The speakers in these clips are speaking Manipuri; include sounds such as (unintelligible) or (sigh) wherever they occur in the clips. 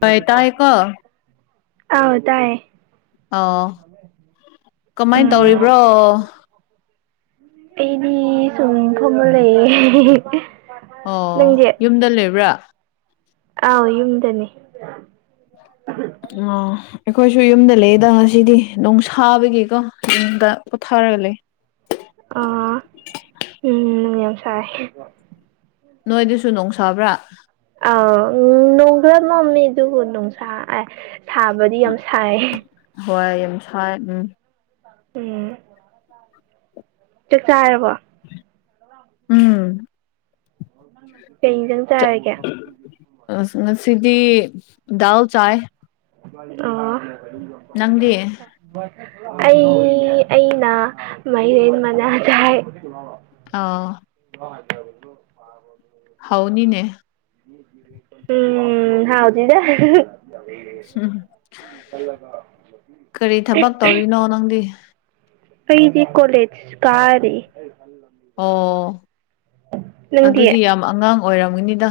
ꯇꯥꯏ ꯇꯥꯏꯌꯦꯀꯣ ꯑꯥꯎ ꯇꯥꯏꯌꯦ ꯑꯣ ꯀꯃꯥꯏ ꯇꯧꯔꯤꯕ꯭ꯔꯣ ꯎꯝ ꯑꯩꯗꯤ ꯁꯨꯝ ꯐꯝꯂ ꯂꯩꯌꯦ ꯑꯣ ꯅꯪꯗꯤ ꯌꯨꯝꯗ ꯂꯩꯕ꯭ꯔꯥ ꯑꯥꯎ ꯌꯨꯝꯗꯅꯦ ꯑꯣ ꯑꯩꯈꯣꯏꯁꯨ ꯌꯨꯝꯗ ꯂꯩꯌꯦꯗ ꯉꯁꯤꯗꯤ ꯅꯣꯡ ꯁꯥꯥꯕꯒꯤꯀꯣ ꯌꯨꯝꯗ ꯄꯣꯊꯥꯔꯒ ꯂꯩ ꯑꯥ ꯎꯝ ꯌꯥꯝ ꯁꯥꯥꯏ ꯅꯣꯏꯗꯁꯨ ꯅꯣꯡ ꯁꯥꯕ꯭ꯔꯥ ꯑꯥꯎ ꯅꯣꯡ ꯈꯔ ꯃꯝꯃꯤ ꯑꯗꯨꯕꯨ ꯅꯣꯡꯁꯥ ꯑꯥꯏ ꯁꯥꯕꯗꯤ ꯌꯥꯝ ꯁꯥꯏꯌꯦ ꯍꯣꯏ ꯌꯥꯝ ꯁꯥꯏ ꯎꯝ ꯎꯝ ꯆꯥꯛ ꯆꯥꯔꯕꯣ ꯎꯝ ꯀꯩ ꯏꯟꯖꯥꯡ ꯆꯥꯔꯒꯦ ꯑꯁ ꯉꯁꯤꯗꯤ ꯗꯥꯜ ꯆꯥꯏꯌꯦ ꯑꯣ ꯅꯪꯗꯤ (unintelligible) ꯑꯩ ꯑꯩꯅ ꯃꯥꯏꯔꯦꯟ ꯃꯅꯥ ꯆꯥꯏꯌꯦ (unintelligible) ꯑꯣ (unintelligible) ꯍꯧꯅꯤꯅꯦ (unintelligible) ꯎꯝ ꯍꯥꯎꯗꯦꯗ ꯎꯝ ꯀꯔꯤ ꯊꯕꯛ ꯇꯧꯔꯤꯅꯣ ꯅꯪꯗꯤ (unintelligible) ꯑꯩꯗꯤ ꯀꯣꯂꯦꯖ ꯀꯥꯔꯤ ꯑꯣ ꯅꯪꯗꯤ ꯑꯗꯨꯗꯤ ꯌꯥꯝ ꯑꯉꯥꯡ ꯑꯣꯏꯔꯝꯒꯅꯤꯗ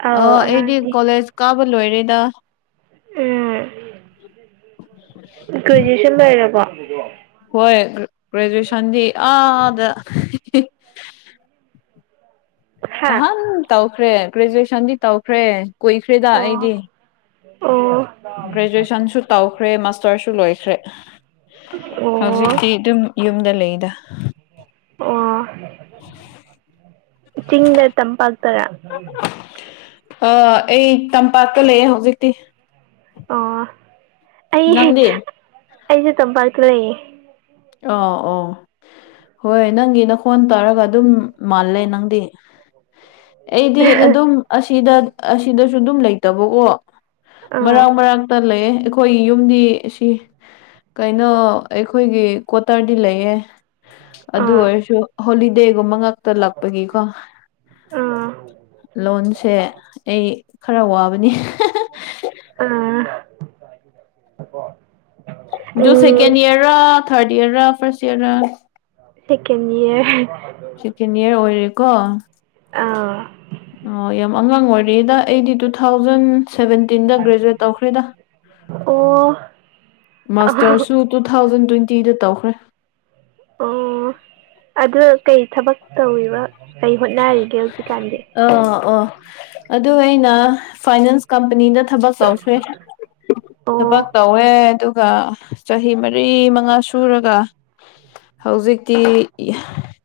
ꯑꯧ ꯑꯣ ꯑꯩꯗꯤ ꯑꯉꯥꯡꯅꯤ ꯀꯣꯂꯦꯖ ꯀꯥꯕ ꯂꯣꯏꯔꯦꯗ ꯒ꯭ꯔꯦꯖꯨꯌꯦꯁꯟ ꯂꯣꯏꯔꯕꯣ ꯍꯣꯏ ꯒ꯭ꯔꯦꯖꯨꯌꯦꯁꯟꯗꯤ ꯑꯥꯗ (inaudible) (inaudible) ꯅꯍꯥꯟ ꯇꯧꯈ꯭ꯔꯦ ꯒ꯭ꯔꯦꯖꯨꯌꯦꯁꯟꯗꯤ ꯇꯧꯈ꯭ꯔꯦ ꯀꯨꯏꯈ꯭ꯔꯦꯗ ꯑꯣ ꯑꯩꯗꯤ ꯑꯣ ꯒ꯭ꯔꯦꯖꯨꯌꯦꯁꯟꯁꯨ ꯇꯧꯈ꯭ꯔꯦ ꯃꯁꯇꯔꯁꯨ ꯂꯣꯏꯈ꯭ꯔꯦ ꯑꯣ ꯍꯧꯖꯤꯛꯇꯤ ꯑꯗꯨꯝ ꯌꯨꯝꯗ ꯂꯩꯗ ꯑꯣ ꯆꯤꯡꯗ ꯇꯝꯄꯥꯛꯇꯔꯥ ꯑꯥ ꯑꯩ ꯇꯝꯄꯥꯛꯇ ꯂꯩꯌꯦ ꯍꯧꯖꯤꯛꯇꯤ ꯑꯣ ꯅꯪꯗꯤ ꯑꯩꯁꯦ ꯇꯝꯄꯥꯛꯇ ꯂꯩꯌꯦ ꯑꯣ ꯑꯣ ꯍꯣꯏ ꯅꯪꯒꯤ ꯅꯈꯣꯟ ꯇꯥꯔꯒ ꯑꯗꯨꯝ ꯃꯥꯜꯂꯦ ꯅꯪꯗꯤ ꯑꯩꯗꯤ ꯑꯗꯨꯝ ꯑꯁꯤꯗ ꯑꯁꯤꯗꯁꯨ ꯑꯗꯨꯝ ꯂꯩꯇꯕ ꯑꯣ ꯑꯥ ꯃꯔꯥꯡ ꯃꯔꯥꯡꯇ ꯂꯩꯌꯦ ꯈꯣꯏꯒꯤ ꯌꯨꯝꯗꯤ ꯁꯤ ꯀꯩꯅꯣ ꯑꯩꯈꯣꯏꯒꯤ ꯀ꯭ꯋꯥꯇꯔꯗꯤ ꯂꯩꯌꯦ ꯑꯗꯨ ꯑꯥ ꯑꯣꯏꯔꯁꯨ ꯍꯣꯂꯤꯗꯦꯒꯨꯝꯕ ꯉꯛ ꯇꯥ ꯂꯛꯄꯒꯤꯀꯣ ꯑꯥ ꯂꯣꯟꯁꯦ ꯑꯩ ꯈꯔꯥ ꯋꯥꯕꯅꯤ ꯑꯥ ꯑꯗꯨ second um year third year first year ꯔꯥ ꯁꯦꯀꯦꯟ ꯏꯌꯥꯔ ꯁꯦꯀꯦꯟ ꯏꯌꯥꯔ ꯑꯣꯏꯔꯦꯀꯣ ꯑꯥ ꯑꯣ ꯌꯥꯝ ꯑꯉꯥꯡ ꯑꯣꯏꯔꯤꯗ ꯑꯩꯗꯤ ꯇꯨ ꯊꯥꯎꯖꯟ ꯁꯚꯦꯟ ꯇꯤꯟꯗ ꯒ꯭ꯔꯦꯖꯨꯌꯦꯠ ꯇꯧꯈ꯭ꯔꯦꯗ ꯑꯣ ꯃꯥꯁꯇꯔꯁꯨ ꯇꯨ ꯊꯥꯎꯖꯟ ꯇ꯭ꯋꯦꯟꯇꯤꯗ ꯇꯧꯈ꯭ꯔꯦ ꯑꯣ ꯑꯗꯨ ꯀꯩ ꯊꯕꯛ ꯇꯧꯔꯤꯕ ꯀꯩ ꯍꯣꯠꯅꯔꯤ ꯑꯥ ꯑꯣ ꯑꯗꯨ ꯑꯩꯅ ꯐꯥꯏꯅꯥꯟꯁ ꯀꯝꯄꯅꯤꯗ ꯊꯕꯛ ꯇꯧꯈ꯭ꯔꯦ ꯑꯣ ꯊꯕꯛ ꯇꯧꯋꯦ ꯑꯗꯨꯒ ꯆꯍꯤ ꯃꯔꯤ ꯃꯉꯥ ꯁꯨꯔꯒ ꯍꯧꯖꯤꯛꯇꯤ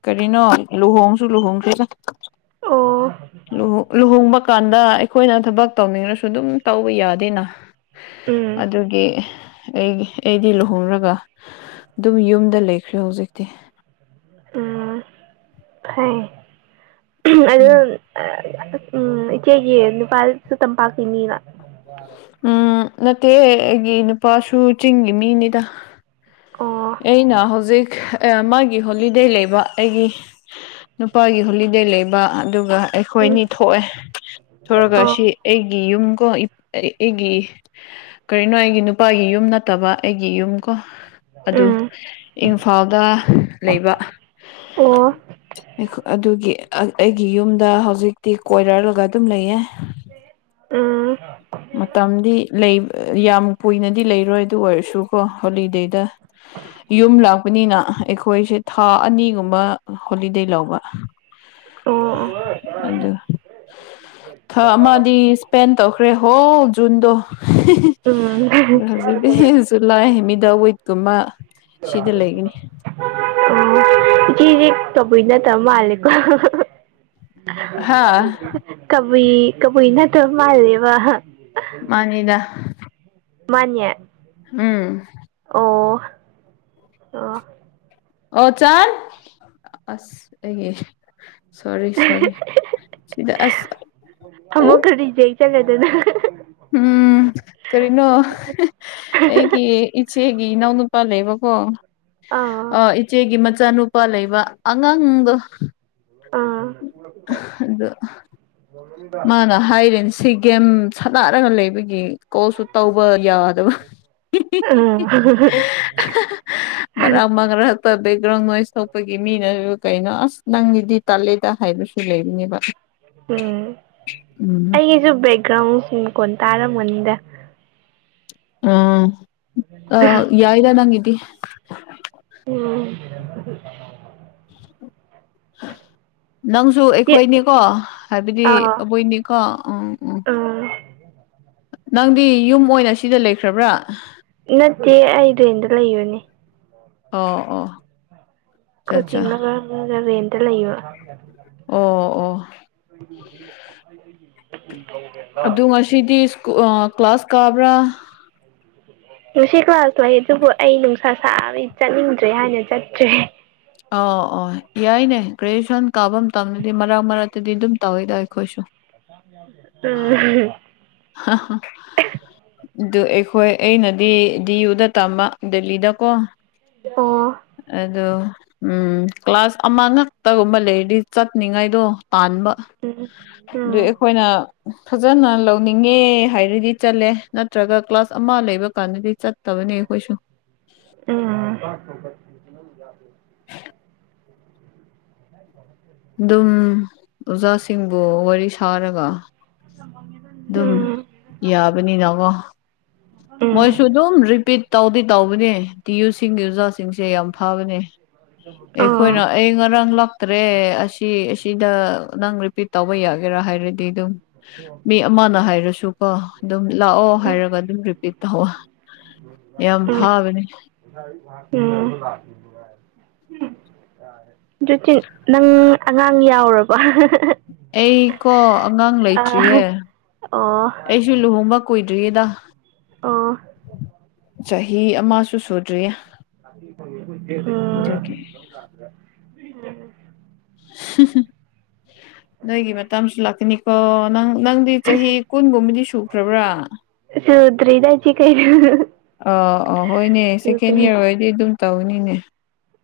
ꯀꯔꯤꯅꯣ ꯂꯨꯍꯣꯡꯁꯨ ꯂꯨꯍꯣꯡꯈ꯭ꯔꯦꯗ ꯑꯣ ꯂꯨꯍꯣꯡ ꯂꯨꯍꯣꯡꯕ ꯀꯥꯟꯗ ꯑꯩꯈꯣꯏꯅ ꯊꯕꯛ ꯇꯧꯅꯤꯡꯉꯁꯨ ꯑꯗꯨꯝ ꯇꯧꯕ ꯌꯥꯗꯦꯅ ꯎꯝ ꯑꯗꯨ ꯒꯤ ꯑꯩꯒꯤ ꯑꯩꯗꯤ ꯂꯨꯍꯣꯡꯔꯒ ꯑꯗꯨꯝ ꯌꯨꯝꯗ ꯂꯩꯈ꯭ꯔꯦ ꯍꯧꯖꯤꯛꯇꯤ ꯎꯝ ꯐꯩ ꯎꯝ ꯑꯗꯨ ꯎꯝ ꯏꯆꯦꯒꯤ ꯅꯨꯄꯥꯁꯨ ꯇꯝꯄꯥꯛꯀꯤ ꯃꯤꯔꯥ ꯎꯝ ꯅꯠꯇꯦ ꯑꯩꯒꯤ ꯅꯨꯄꯥꯁꯨ ꯆꯤꯡꯒꯤ ꯃꯤꯅꯤꯗ ꯑꯣ ꯑꯩꯅ ꯍꯧꯖꯤꯛ ꯃꯥꯒꯤ ꯍꯣꯂꯤꯗꯦ ꯂꯩꯕ ꯑꯩꯒꯤ ꯅꯨꯄꯥꯒꯤ ꯍꯣꯂꯤꯗꯦ ꯂꯩꯕ ꯑꯗꯨꯒ ꯎꯝ ꯑꯩꯈꯣꯏꯅꯤ ꯊꯣꯛꯑꯦ ꯑꯣ ꯊꯣꯛꯂꯒ ꯁꯤ ꯑꯩꯒꯤ ꯌꯨꯝꯀꯣ ꯑꯩꯒꯤ ꯀꯔꯤꯅꯣ ꯑꯩꯒꯤ ꯅꯨꯄꯥꯒꯤ ꯌꯨꯝ ꯅꯠꯇꯕ ꯑꯩꯒꯤ ꯌꯨꯝ ꯀꯣ ꯑꯗꯨ ꯎꯝ ꯏꯝꯐꯥꯜꯗ ꯂꯩꯕ ꯑꯣ ꯑꯗꯨꯒꯤ ꯑꯩꯒꯤ ꯌꯨꯝꯗ ꯍꯧꯖꯤꯛꯇꯤ ꯀꯣꯏꯔꯂꯒ ꯑꯗꯨꯝ ꯂꯩꯌꯦ ꯎꯝ ꯑꯣ ꯃꯇꯝꯗꯤ ꯂꯩ ꯌꯥꯝ ꯀꯨꯏꯅꯗꯤ ꯂꯩꯔꯣꯏ ꯑꯗꯨ ꯑꯣꯏꯔꯁꯨ ꯀꯣ ꯍꯣꯂꯤꯗꯦꯗ ꯌꯨꯝ ꯂꯥꯛꯄꯅꯤꯅ ꯑꯩꯈꯣꯏꯁꯦ ꯊꯥ ꯑꯅꯤꯒꯨꯝꯕ ꯍꯣꯂꯤꯗꯦ ꯂꯧꯕ ꯑꯣ ꯑꯗꯨ ꯊꯥ ꯑꯃꯗꯤ ꯏꯁꯄꯦꯟ ꯇꯧꯈ꯭ꯔꯦ ꯍꯣꯜ ꯖꯨꯟꯗꯣ ꯎꯝ ꯂꯩꯇꯦꯍꯦ ꯖꯨꯂꯥꯏ ꯃꯤꯗꯥꯋꯤꯠ ꯇꯨꯝꯃ ꯑꯣ ꯏꯆꯦꯖꯤ ꯀꯕꯨꯏ ꯅꯠꯇ ꯃꯥꯜꯂꯤꯀꯣ ꯍꯥ ꯀꯕꯨꯏ ꯀꯕꯨꯏ ꯅꯠꯇ ꯃꯥꯜꯂꯦꯕ ꯃꯥꯅꯤꯗ ꯃꯥꯟꯅꯦ ꯎꯝ ꯑꯣ ꯑꯥ ꯑꯣ ꯆꯥꯟ ꯑꯁ ꯑꯩꯒꯤ ꯁꯣꯔꯤ ꯁꯣꯔꯤ ꯁꯤꯗ ꯑꯁ ꯎ ꯑꯃꯨꯛꯀ ꯔꯤꯖꯦꯛ ꯆꯠꯂꯗꯅ ꯎꯝ ꯀꯔꯤꯅꯣ ꯍꯦꯡ ꯑꯩꯒꯤ ꯏꯆꯦꯒꯤ ꯏꯅꯥꯎꯅꯨꯄꯥ ꯂꯩꯕꯀꯣ ꯑꯥ ꯏꯆꯦꯒꯤ ꯃꯆꯥꯅꯨꯄꯥ ꯂꯩꯕ ꯑꯉꯥꯡꯗꯣ ꯑꯥ ꯑꯗꯨ ꯃꯥꯅ ꯍꯥꯏꯔꯤꯅꯦ ꯁꯤ ꯒꯦꯝ ꯁꯥꯟꯅꯥꯔꯒ ꯂꯩꯕꯒꯤ ꯀꯣꯜꯁꯨ ꯇꯧꯕ ꯌꯥ ꯍꯤꯍꯤ ꯎꯝ ꯍꯥꯍꯥ ꯃꯔꯛ ꯃꯔꯛ ꯄ ꯕꯦꯛꯒ꯭ꯔꯥꯎꯟ ꯅꯣꯏꯁ ꯊꯣꯛꯄꯒꯤ ꯃꯤꯅ ꯀꯩꯅꯣ ꯑꯁ ꯅꯪꯒꯤꯗꯤ ꯇꯥꯜꯂꯦꯗ ꯍꯥꯏꯕꯁꯨ ꯑꯗꯨ ꯂꯩꯕꯅꯦꯕ ꯎꯝ ꯎꯝ ꯑꯩꯒꯤꯁꯨ ꯕꯦꯛꯒ꯭ꯔꯥꯎꯟꯁꯤꯡ ꯃꯈꯣꯟ ꯇꯥꯔꯝꯒꯅꯤꯗ ꯑꯥ ꯑꯥ ꯌꯥꯏꯗ ꯅꯪ ꯒꯤꯗꯤ ꯎꯝ (inaudible) ꯅꯪꯁꯨ ꯆꯦ ꯑꯩꯈꯣꯏꯅꯤꯀꯣ ꯍꯥꯏꯕꯗꯤ ꯑꯥ ꯑꯕꯣꯏꯅꯤꯀꯣ ꯎꯝ ꯎꯝ ꯎꯝ ꯅꯪꯗꯤ ꯌꯨꯝ ꯑꯣꯏꯅ ꯁꯤꯗ ꯂꯩꯈ꯭ꯔꯕ꯭ꯔꯥ ꯅꯠꯇꯦ ꯑꯩ ꯔꯦꯟꯗ ꯂꯩꯕꯅꯦ ꯑꯣ ꯑꯣ ꯑꯠꯆꯥ ꯑꯠꯆꯥ ꯀꯣꯆꯤꯡꯅ ꯃꯔꯝ (unintelligible) ꯔꯦꯟꯇ ꯂꯩꯕ ꯑꯣ ꯑꯣ (inaudible) ꯁꯤꯗꯤ ꯑꯥ ꯀ꯭ꯂꯥꯁ ꯀꯥꯕ꯭ꯔꯥ ꯉꯁꯤ ꯀ꯭ꯂꯥꯁ ꯂꯩ ꯑꯗꯨꯕꯨ ꯑꯩ ꯅꯨꯡꯁꯥ ꯁꯥꯕꯒꯤ ꯆꯠꯅꯤꯡꯗ꯭ꯔꯦ ꯍꯥꯏꯅ ꯆꯠꯇ꯭ꯔꯦ ꯑꯥ ꯑꯣ ꯌꯥꯏꯅꯦ ꯒ꯭ꯔꯦꯖꯨꯌꯦꯁꯟ ꯀꯥꯕ ꯃꯇꯝꯗꯗꯤ ꯃꯔꯛ ꯃꯔꯛꯇꯗꯤ ꯑꯗꯨꯝ ꯇꯧꯋꯤꯗ ꯑꯩꯈꯣꯏꯁꯨ ꯎꯝ (inaudible) ꯑꯗꯨ ꯑꯩꯈꯣꯏ ꯑꯩꯅꯗꯤ ꯗꯤꯌꯨꯗ ꯇꯝꯕ ꯗꯦꯜꯂꯤꯗꯀꯣ ꯑꯣ ꯑꯗꯣ ꯎꯝ ꯀ꯭ꯂꯥꯁ ꯑꯃ ꯉꯛꯇꯒꯨꯝꯕ ꯂꯩꯔꯗꯤ ꯆꯠꯅꯤꯡꯉꯥꯏꯗꯣ ꯇꯥꯟꯕ ꯑꯗꯨꯏ ꯑꯩꯈꯣꯏꯅ ꯐꯖꯅ ꯂꯧ ꯂꯧꯅꯤꯡꯉꯦ ꯍꯥꯏꯔꯗꯤ ꯆꯠꯂꯦ ꯅꯠꯇ꯭ꯔꯒ ꯀ꯭ꯂꯥꯁ ꯑꯃ ꯂꯩꯕ ꯀꯥꯟꯗꯗꯤ ꯆꯠꯇꯕꯅꯦ ꯑꯩꯈꯣꯢꯁꯨ ꯎꯝ (inaudible) (inaudible) (inaudible) ꯑꯗꯨꯝ ꯑꯣꯖꯥꯁꯤꯡꯕꯨ ꯋꯥꯔꯤ ꯁꯥꯔꯒ ꯑꯗꯨꯝ ꯌꯥꯕꯅꯤꯅꯀꯣ ꯎꯝ ꯃꯣꯏꯁꯨ ꯑꯗꯨꯝ ꯔꯤꯄꯤꯠ ꯇꯧꯗꯤ ꯇꯧꯕꯅꯦ ꯇꯤ ꯌꯨꯁꯤꯡꯒꯤ ꯑꯣꯖꯥ ꯁꯤꯡꯁꯦ ꯌꯥꯝ ꯐꯕꯅꯦ ꯑꯣ ꯑꯩꯈꯣꯢꯅ ꯑꯩ ꯉꯔꯥꯡ ꯂꯥꯛꯇ꯭ꯔꯦ ꯑꯁꯤ ꯑꯁꯤꯗ ꯅꯪ ꯔꯤꯄꯤꯠ ꯇꯧꯕ ꯌꯥꯒꯦꯔꯥ ꯍꯥꯏꯔꯗꯤ ꯑꯗꯨꯝ ꯃꯤ ꯑꯃꯅ ꯍꯥꯏꯔꯁꯨ ꯀꯣ ꯑꯗꯨꯝ ꯂꯥꯛꯑꯣ ꯍꯥꯏꯔꯒ ꯑꯗꯨꯝ ꯔꯤꯄꯤꯠ ꯇꯧꯑꯣ ꯌꯥꯝ ꯐꯥꯕꯅꯦ꯫ ꯎꯝ꯫ ꯑꯗꯨꯗꯤ ꯅꯪ ꯑꯉꯥꯡ ꯌꯥꯎꯔꯕ? ꯑꯩ ꯀꯣ ꯑꯉꯥꯡ ꯑ ꯂꯩꯇ꯭ꯔꯤꯌꯦ꯫ ꯑꯣ꯫ ꯑꯩꯁꯨ ꯂꯨꯍꯣꯡꯕ ꯀꯨꯏꯗ꯭ꯔꯤꯌꯦꯗ꯫ ꯑꯣ ꯎꯝ ꯆꯍꯤ ꯑꯃꯁꯨ ꯁꯨꯗ꯭ꯔꯤꯌꯦ꯫ ꯑꯗꯨꯒꯤ ꯑꯣ꯫ (inaudible) ꯎꯝ꯫ ꯅꯣꯏꯒꯤ ꯃꯇꯥꯝꯁꯨ ꯂꯥꯛꯀꯅꯤꯀꯣ ꯅꯪ꯫ ꯅꯪꯗꯤ ꯆꯍꯤ ꯀꯨꯟꯒꯨꯝꯕꯗꯤ ꯁꯨꯈ꯭ꯔꯕ꯭ꯔꯥ? ꯁꯨꯗ꯭ꯔꯤꯗꯥ ꯏꯆꯦ ꯀꯩꯅꯣ꯫ ꯑꯣ ꯑꯣ ꯍꯣꯏꯅꯦ ꯁꯦꯀꯦꯟ ꯁꯨꯗ꯭ꯔꯤ ꯏꯌꯥꯔ ꯑꯣꯏꯔꯗꯤ ꯑꯗꯨꯝ ꯇꯧꯒꯅꯤꯅꯦ꯫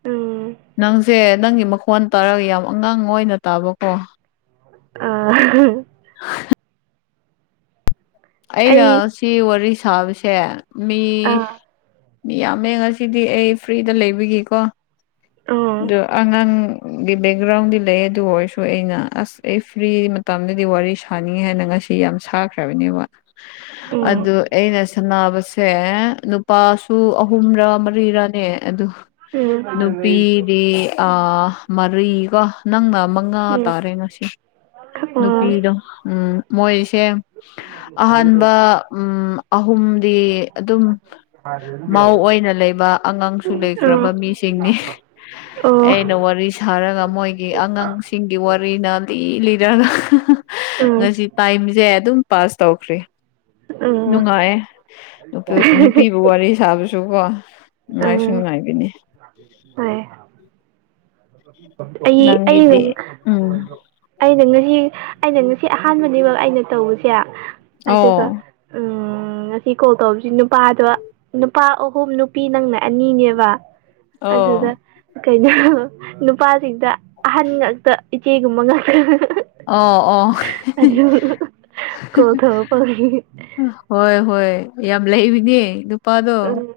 ꯎꯝ ꯅꯪꯁꯦ ꯅꯪꯒꯤ ꯃꯈꯣꯟ ꯇꯥꯔꯒ ꯌꯥꯝ ꯑꯉꯥꯡ ꯑꯣꯏꯅ ꯇꯥꯕꯀꯣ꯫ ꯑꯥ꯫ (inaudible) ꯑꯩ ꯑꯩꯅ ꯁꯤ ꯋꯥꯔꯤ ꯁꯥꯕꯁꯦ ꯃꯤ ꯑ ꯃꯤ ꯌꯥꯝꯃꯦ ꯉꯁꯤꯗꯤ ꯑꯩ ꯐ꯭ꯔꯤꯗ ꯂꯩꯕꯤꯒꯤꯀꯣ ꯗꯨ ꯎꯝ ꯑꯉꯥꯡ ꯒꯤ ꯕꯦꯛꯒ꯭ꯔꯥꯎꯟꯗꯤ ꯂꯩ ꯑꯗꯨ ꯑꯣꯏꯔꯁꯨ ꯑꯩꯅ ꯑꯁ ꯑꯩ ꯐ꯭ꯔꯤ ꯃꯇꯝꯗꯗꯤ ꯋꯥꯔꯤ ꯁꯥꯅꯤꯡꯉꯦ ꯍꯥꯏꯅ ꯉꯁꯤ ꯗꯤ ꯌꯥꯝ ꯁꯥꯈ꯭ꯔꯕꯅꯦꯕ ꯎꯝ ꯑꯗꯨ ꯑꯩꯅ ꯁꯟꯕꯁꯤ ꯁꯦ ꯅꯨꯄꯥꯁꯨ ꯑꯍꯨꯝꯔ ꯃꯔꯤꯔꯅꯦ ꯑꯗꯨ ꯎꯝ ꯎꯝ ꯑꯣ ꯑꯣ ꯑꯣ ꯑ ꯅꯨ ꯄꯤ ꯑꯥ, ꯃꯔꯤꯀꯣ ꯅꯪꯅ ꯃꯉꯥ ꯇꯥꯔꯦ ꯉꯁꯤ ꯅꯨꯄꯤꯗꯣ ꯎꯝ꯫ ꯃꯣꯏꯁꯦ ꯑꯍꯥꯟꯕ ꯎꯝ ꯑꯍꯨꯝ ꯗꯤ ꯑꯗꯨꯝ ꯃꯧ ꯑꯣꯏꯅ ꯂꯩꯕ ꯑꯉꯥꯡꯁꯨ ꯂꯩꯈ꯭ꯔꯕ ꯃꯤꯁꯤꯡꯅꯤ꯫ ꯑꯩꯅ ꯋꯥꯔꯤ ꯁꯥꯔꯒ ꯃꯣꯏꯒꯤ ꯑꯉꯥꯡ ꯁꯤꯡꯒꯤ ꯋꯥꯔꯤꯅ ꯂꯤ ꯂꯤꯔꯒ ꯉꯁꯤ ꯇꯥꯏꯝꯁꯦ ꯑꯗꯨꯝ ꯄꯥꯁ ꯇꯧꯈ꯭ꯔꯦ꯫ ꯅꯨꯡꯉꯥꯏꯌꯦ ꯅꯨꯄꯤꯒ ꯋꯥꯔꯤ ꯁꯥꯕꯁꯨꯀꯣ꯫ ꯑ ꯑ ꯉꯥꯏꯁꯨꯨꯡ ꯅꯨꯉꯥꯏꯒꯅꯤ꯫ ꯍꯣꯏ ꯑꯩ ꯑꯩ ꯍꯨꯖꯤꯛ ꯅꯪꯒꯤꯗꯤ ꯎꯝ ꯑꯩꯅ ꯉꯁꯤ ꯑꯩꯅ ꯉꯁꯤ ꯑꯍꯥꯟꯕꯅꯤꯕ ꯑꯩꯅ ꯇꯧꯕꯁꯦ ꯑꯗꯨꯒ ꯑꯣ ꯎꯝ ꯉꯁꯤ ꯀꯣꯜ ꯇꯧꯕꯁꯤ ꯅꯨꯄꯥꯗ ꯅꯨꯄꯥ ꯑꯍꯨꯝ ꯅꯨ ꯄꯤ ꯅꯪꯅ ꯑꯅꯤꯅꯦꯕ ꯑꯗꯨꯗ ꯑꯣ ꯀꯩꯅꯣ ꯅꯨꯄꯥꯁꯤꯡꯗ ꯑꯍꯟ ꯉꯥꯛꯇ ꯏꯆꯦꯒꯨꯝꯕ ꯉꯥꯛꯇ꯫ ꯑꯣ ꯑꯣ ꯑꯗꯨ ꯀꯣꯜ ꯇꯧꯔꯛꯄꯒꯤ (unintelligible) ꯍꯣꯏ ꯍꯣꯏ ꯌꯥꯝ ꯂꯩꯕꯅꯦ ꯅꯨꯄꯥꯗꯣ ꯎꯝ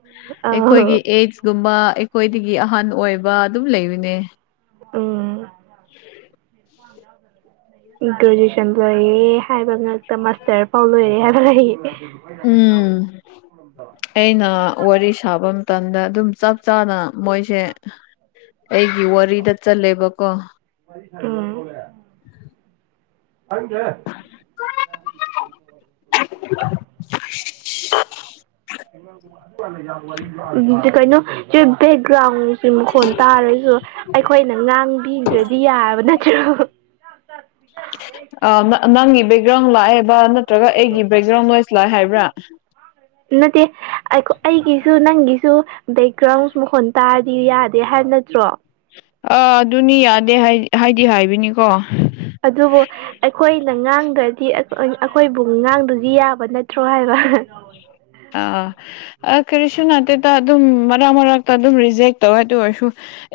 ꯑꯩꯈꯣꯏꯒꯤ ꯑꯥꯎ ꯑꯦꯖ ꯒꯨꯝꯕ ꯑꯩꯈꯣꯏꯗꯒꯤ ꯑꯍꯟ ꯑꯣꯏꯕ ꯑꯗꯨꯝ ꯂꯩꯕꯅꯦ꯫ ꯎꯝ꯫ ꯒ꯭ꯔꯦꯖꯨꯑꯦꯁꯟ ꯂꯣꯏꯌꯦ ꯍꯥꯏꯕ ꯉꯛꯇ ꯃꯥꯁꯇꯔ ꯐꯥꯎ ꯂꯣꯏꯔꯦ ꯍꯥꯏꯕ ꯂꯩ꯫ (unintelligible) ꯎꯝ ꯑꯩꯅ ꯋꯥꯔꯤ ꯁꯥꯕ ꯃꯇꯝꯗ ꯑꯗꯨꯝ ꯆꯞ ꯆꯥꯅ ꯃꯣꯏꯁꯦ, ꯑꯩꯒꯤ ꯋꯥꯔꯤꯗ ꯆꯜꯂꯦꯕꯀꯣ ꯑꯥ (inaudible) ꯈꯪꯗꯦꯍꯦ (inaudible) ꯀꯩꯅꯩ ꯁꯤ ꯕꯦꯛꯒ꯭ꯔꯥꯎꯟꯅꯤ ꯃꯈꯣꯟ ꯇꯥꯔꯁꯨ ꯑꯩꯈꯣꯏꯅ ꯉꯥꯡꯕꯤꯗ꯭ꯔꯗꯤ ꯌꯥꯕ ꯅꯠꯇ꯭ꯔꯣ ꯅꯪꯒꯤ ꯕꯦꯛꯒ꯭ꯔꯥꯎꯟ ꯂꯥꯛꯑꯦꯕ ꯅꯠꯇ꯭ꯔꯒ ꯑꯩꯒꯤ ꯕꯦꯛꯒ꯭ꯔꯥꯎꯟ ꯅꯣꯏꯁ ꯂꯥꯛꯑꯦ ꯍꯥꯏꯕ꯭ꯔꯥ ꯅꯠꯇꯦ ꯑꯩꯒꯤꯁꯨ ꯅꯪꯒꯤꯁꯨ ꯕꯦꯛꯒ꯭ꯔꯥꯎꯟ ꯃꯈꯣꯟ ꯇꯥꯔꯗꯤ ꯌꯥꯗꯦ ꯍꯥꯏꯕ ꯅꯠꯇ꯭ꯔꯣ ꯑꯥ ꯑꯗꯨꯅꯤ ꯌꯥꯗꯦ ꯍꯥꯏꯗꯤ ꯍꯥꯏꯕꯅꯤꯀꯣ ꯑꯗꯨꯕꯨ ꯑꯩꯈꯣꯏꯅ ꯉꯥꯡꯗ꯭ꯔꯗꯤ ꯑꯩꯈꯣꯏꯕꯨ ꯉꯥꯡꯗ꯭ꯔꯗꯤ ꯌꯥꯕ ꯅꯠꯇ꯭ꯔꯣ ꯍꯥꯏꯕ ꯑꯥ ꯀꯔꯤꯁꯨ ꯅꯠꯇꯦꯗ ꯑꯗꯨꯝ ꯃꯔꯛ ꯃꯔꯛꯇ ꯑꯗꯨꯝ ꯔꯤꯖꯦꯛ ꯇꯧꯌꯦ ꯑꯗꯨ ꯑꯣꯏꯔꯁꯨ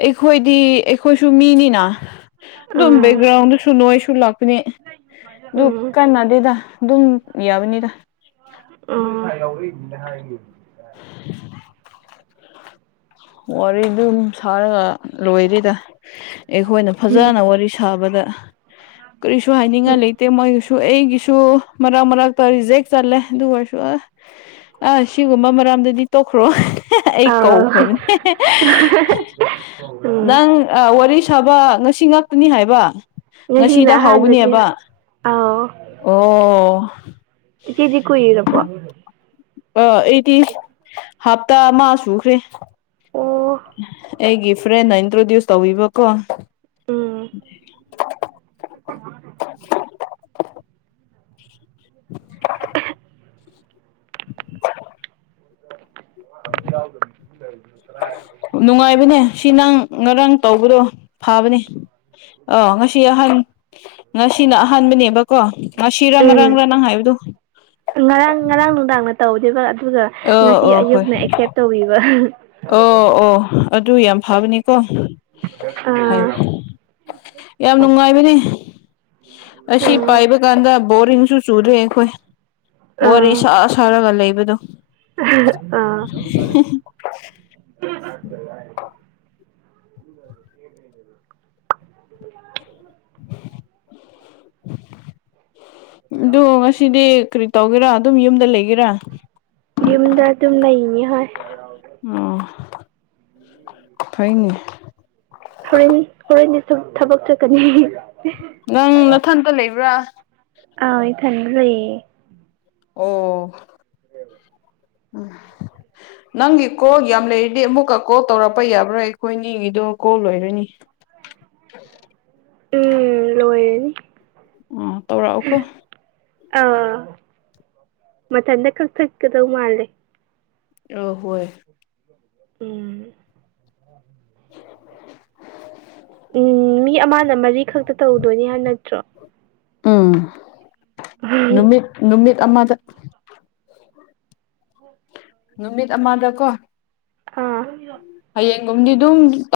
ꯑꯩꯈꯣꯏꯗꯤ ꯑꯩꯈꯣꯏꯁꯨ ꯃꯤꯅꯤꯅ ꯑꯗꯨꯝ ꯎꯝ ꯕꯦꯛꯒ꯭ꯔꯥꯎꯟꯗꯁꯨ ꯅꯣꯏꯁꯁꯨ ꯂꯥꯛꯄꯅꯤ ꯑꯗꯨ ꯎꯝ ꯀꯥꯟꯅꯗꯦꯗ ꯑꯗꯨꯝ ꯌꯥꯕꯅꯤꯗ ꯍꯥꯏ ꯌꯥꯥꯎꯔꯛꯄ ꯌꯦꯡꯒꯦꯅ ꯍꯥꯏꯈꯤꯕꯅꯦ ꯋꯥꯔꯤꯗꯨꯝ ꯁꯥꯔꯒ ꯂꯣꯏꯔꯦꯗ ꯑꯩꯈꯣꯏꯅ ꯐꯖꯅ ꯋꯥꯔꯤ ꯁꯥꯕꯗ ꯀꯔꯤꯁꯨ ꯍꯥꯏꯅꯤꯡꯉꯥꯏ ꯎꯝ ꯂꯩꯇꯦ ꯃꯣꯏꯒꯤꯁꯨ ꯁꯨ ꯑꯩꯒꯤꯁꯨ ꯃꯔꯛ ꯃꯔꯛꯇ ꯔꯤꯖꯦꯛ ꯆꯠꯂꯦ ꯑꯗꯨ ꯑꯣꯏꯔꯁꯨ ꯑꯥ ꯑꯥ ꯑꯁꯤꯒꯨꯝꯕ ꯃꯔꯝꯗꯗꯤ ꯇꯣꯛꯈ꯭ꯔꯣ ꯑꯩ ꯑꯥꯎ ꯀꯥꯎꯈ꯭ꯔꯕꯅꯦ ꯎꯝ ꯅꯪ ꯅꯪ ꯋꯥꯔꯤ ꯁꯥꯕ ꯉꯁꯤ ꯈꯛꯇꯅꯤ ꯍꯥꯏꯕ ꯉꯁꯤꯅ ꯉꯁꯤꯗ ꯑꯍꯥꯟꯕꯅꯦ ꯍꯧꯕꯅꯦꯕ ꯑꯥꯎ ꯑꯣ ꯏꯆꯦꯗꯤ ꯀꯨꯏꯔꯕꯣ ꯑꯥ ꯑꯩꯗꯤ ꯍꯞꯇꯥ ꯑꯃ ꯁꯨꯈ꯭ꯔꯦ ꯑꯣ ꯑꯩꯒꯤ ꯐ꯭ꯔꯦꯟꯅ ꯏꯟꯇ꯭ꯔꯣꯗ꯭ꯌꯨꯁ ꯇꯧꯕꯤꯕꯀꯣ ꯎꯝ (inaudible) (inaudible) ꯅꯨꯡꯉꯥꯏꯕꯅꯦ ꯁꯤ ꯅꯪ ꯉꯔꯥꯡ ꯇꯧꯕꯗꯣ ꯐꯥꯕꯅꯦ ꯑꯥ ꯉꯁꯤ ꯑꯍꯟ ꯉꯁꯤꯅ ꯑꯍꯥꯟꯕꯅꯦꯕ ꯀꯣ ꯉꯁꯤꯔ ꯎꯝ ꯉꯔꯥꯡꯔ ꯅꯪ ꯍꯥꯏꯕꯗꯨ ꯑꯥ ꯅꯨꯡꯗꯥꯡꯅ ꯇꯧꯗꯣꯏꯕ ꯑꯗꯨꯒ ꯉꯁꯤ ꯑꯣ ꯍꯣꯏ ꯑꯌꯨꯛꯅ ꯑꯦꯛꯁꯦꯞ ꯇꯧꯕꯤꯕ ꯑꯣ ꯑꯣ ꯑꯗꯨ ꯌꯥꯝ ꯐꯕꯅꯤꯀꯣ ꯍꯥꯏ ꯑꯥ ꯌꯥꯝ ꯅꯨꯡꯉꯥꯏꯕꯅꯦ ꯑꯁꯤ ꯎꯝ ꯄꯥꯏꯕ ꯀꯥꯟꯗ ꯕꯣꯔꯤꯡꯁꯨ ꯆꯨꯗꯦ ꯑꯩꯈꯣꯏ ꯋꯥꯔꯤ ꯑꯥ ꯁꯥ ꯁꯥꯔꯒ ꯂꯩꯕꯗꯣ ꯑꯥ (inaudible) (inaudible) ꯑꯗꯣ ꯉꯁꯤꯗꯤ ꯀꯔꯤ ꯇꯧꯒꯦꯔꯥ ꯑꯗꯨꯝ ꯌꯨꯝꯗ ꯂꯩꯒꯦꯔꯥ ꯌꯨꯝꯗ ꯑꯗꯨꯝ ꯂꯩꯅꯤ ꯍꯣꯏ ꯑꯣ ꯐꯩꯅꯦ ꯍꯣꯔꯦꯟ ꯍꯣꯔꯦꯟꯗꯤ ꯁꯨꯝ ꯊꯕꯛ ꯆꯠꯀꯅꯤ꯫ ꯅꯪ ꯅꯊꯟꯇ ꯂꯩꯕ꯭ꯔꯥ? ꯑꯧ ꯏꯊꯟꯗ ꯂꯩꯌꯦ ꯫ ꯑꯣ (unintelligible) ꯎꯝ ꯅꯪꯒꯤ ꯀꯣꯜ ꯌꯥꯝ ꯂꯩꯔꯤꯗꯤ ꯑꯃꯨꯛꯀ ꯀꯣꯜ ꯇꯧꯔꯛꯄ ꯌꯥꯕ꯭ꯔꯥ ꯑꯩꯈꯣꯏꯅꯤꯒꯤꯗꯣ ꯀꯣꯜ ꯂꯣꯏꯔꯅꯤ꯫ ꯎꯝ ꯂꯣꯏꯔꯅꯤ꯫ ꯎꯝ ꯇꯧꯔꯛꯑꯣꯀꯣ ꯑ ꯃꯊꯟꯗ ꯀꯛꯊꯠ ꯀꯗꯧ ꯃꯥꯂꯦ꯫ ꯑ ꯍꯣꯏ ꯎꯝ ꯎꯝ ꯃꯤ ꯑꯃꯅ ꯃꯔꯤꯈꯛꯇ ꯇꯧꯗꯣꯏꯅꯦ ꯍꯥꯏ ꯅꯠꯇ꯭ꯔꯣ? ꯎꯝ ꯅꯨꯃꯤꯠ ꯅꯨꯃꯤꯠ ꯑꯃꯗ ꯅꯨꯃꯤꯠ ꯑꯃꯗꯀꯣ ꯑꯥ ꯍꯌꯦꯡꯒꯨꯝꯗꯤ ꯑꯗꯨꯝ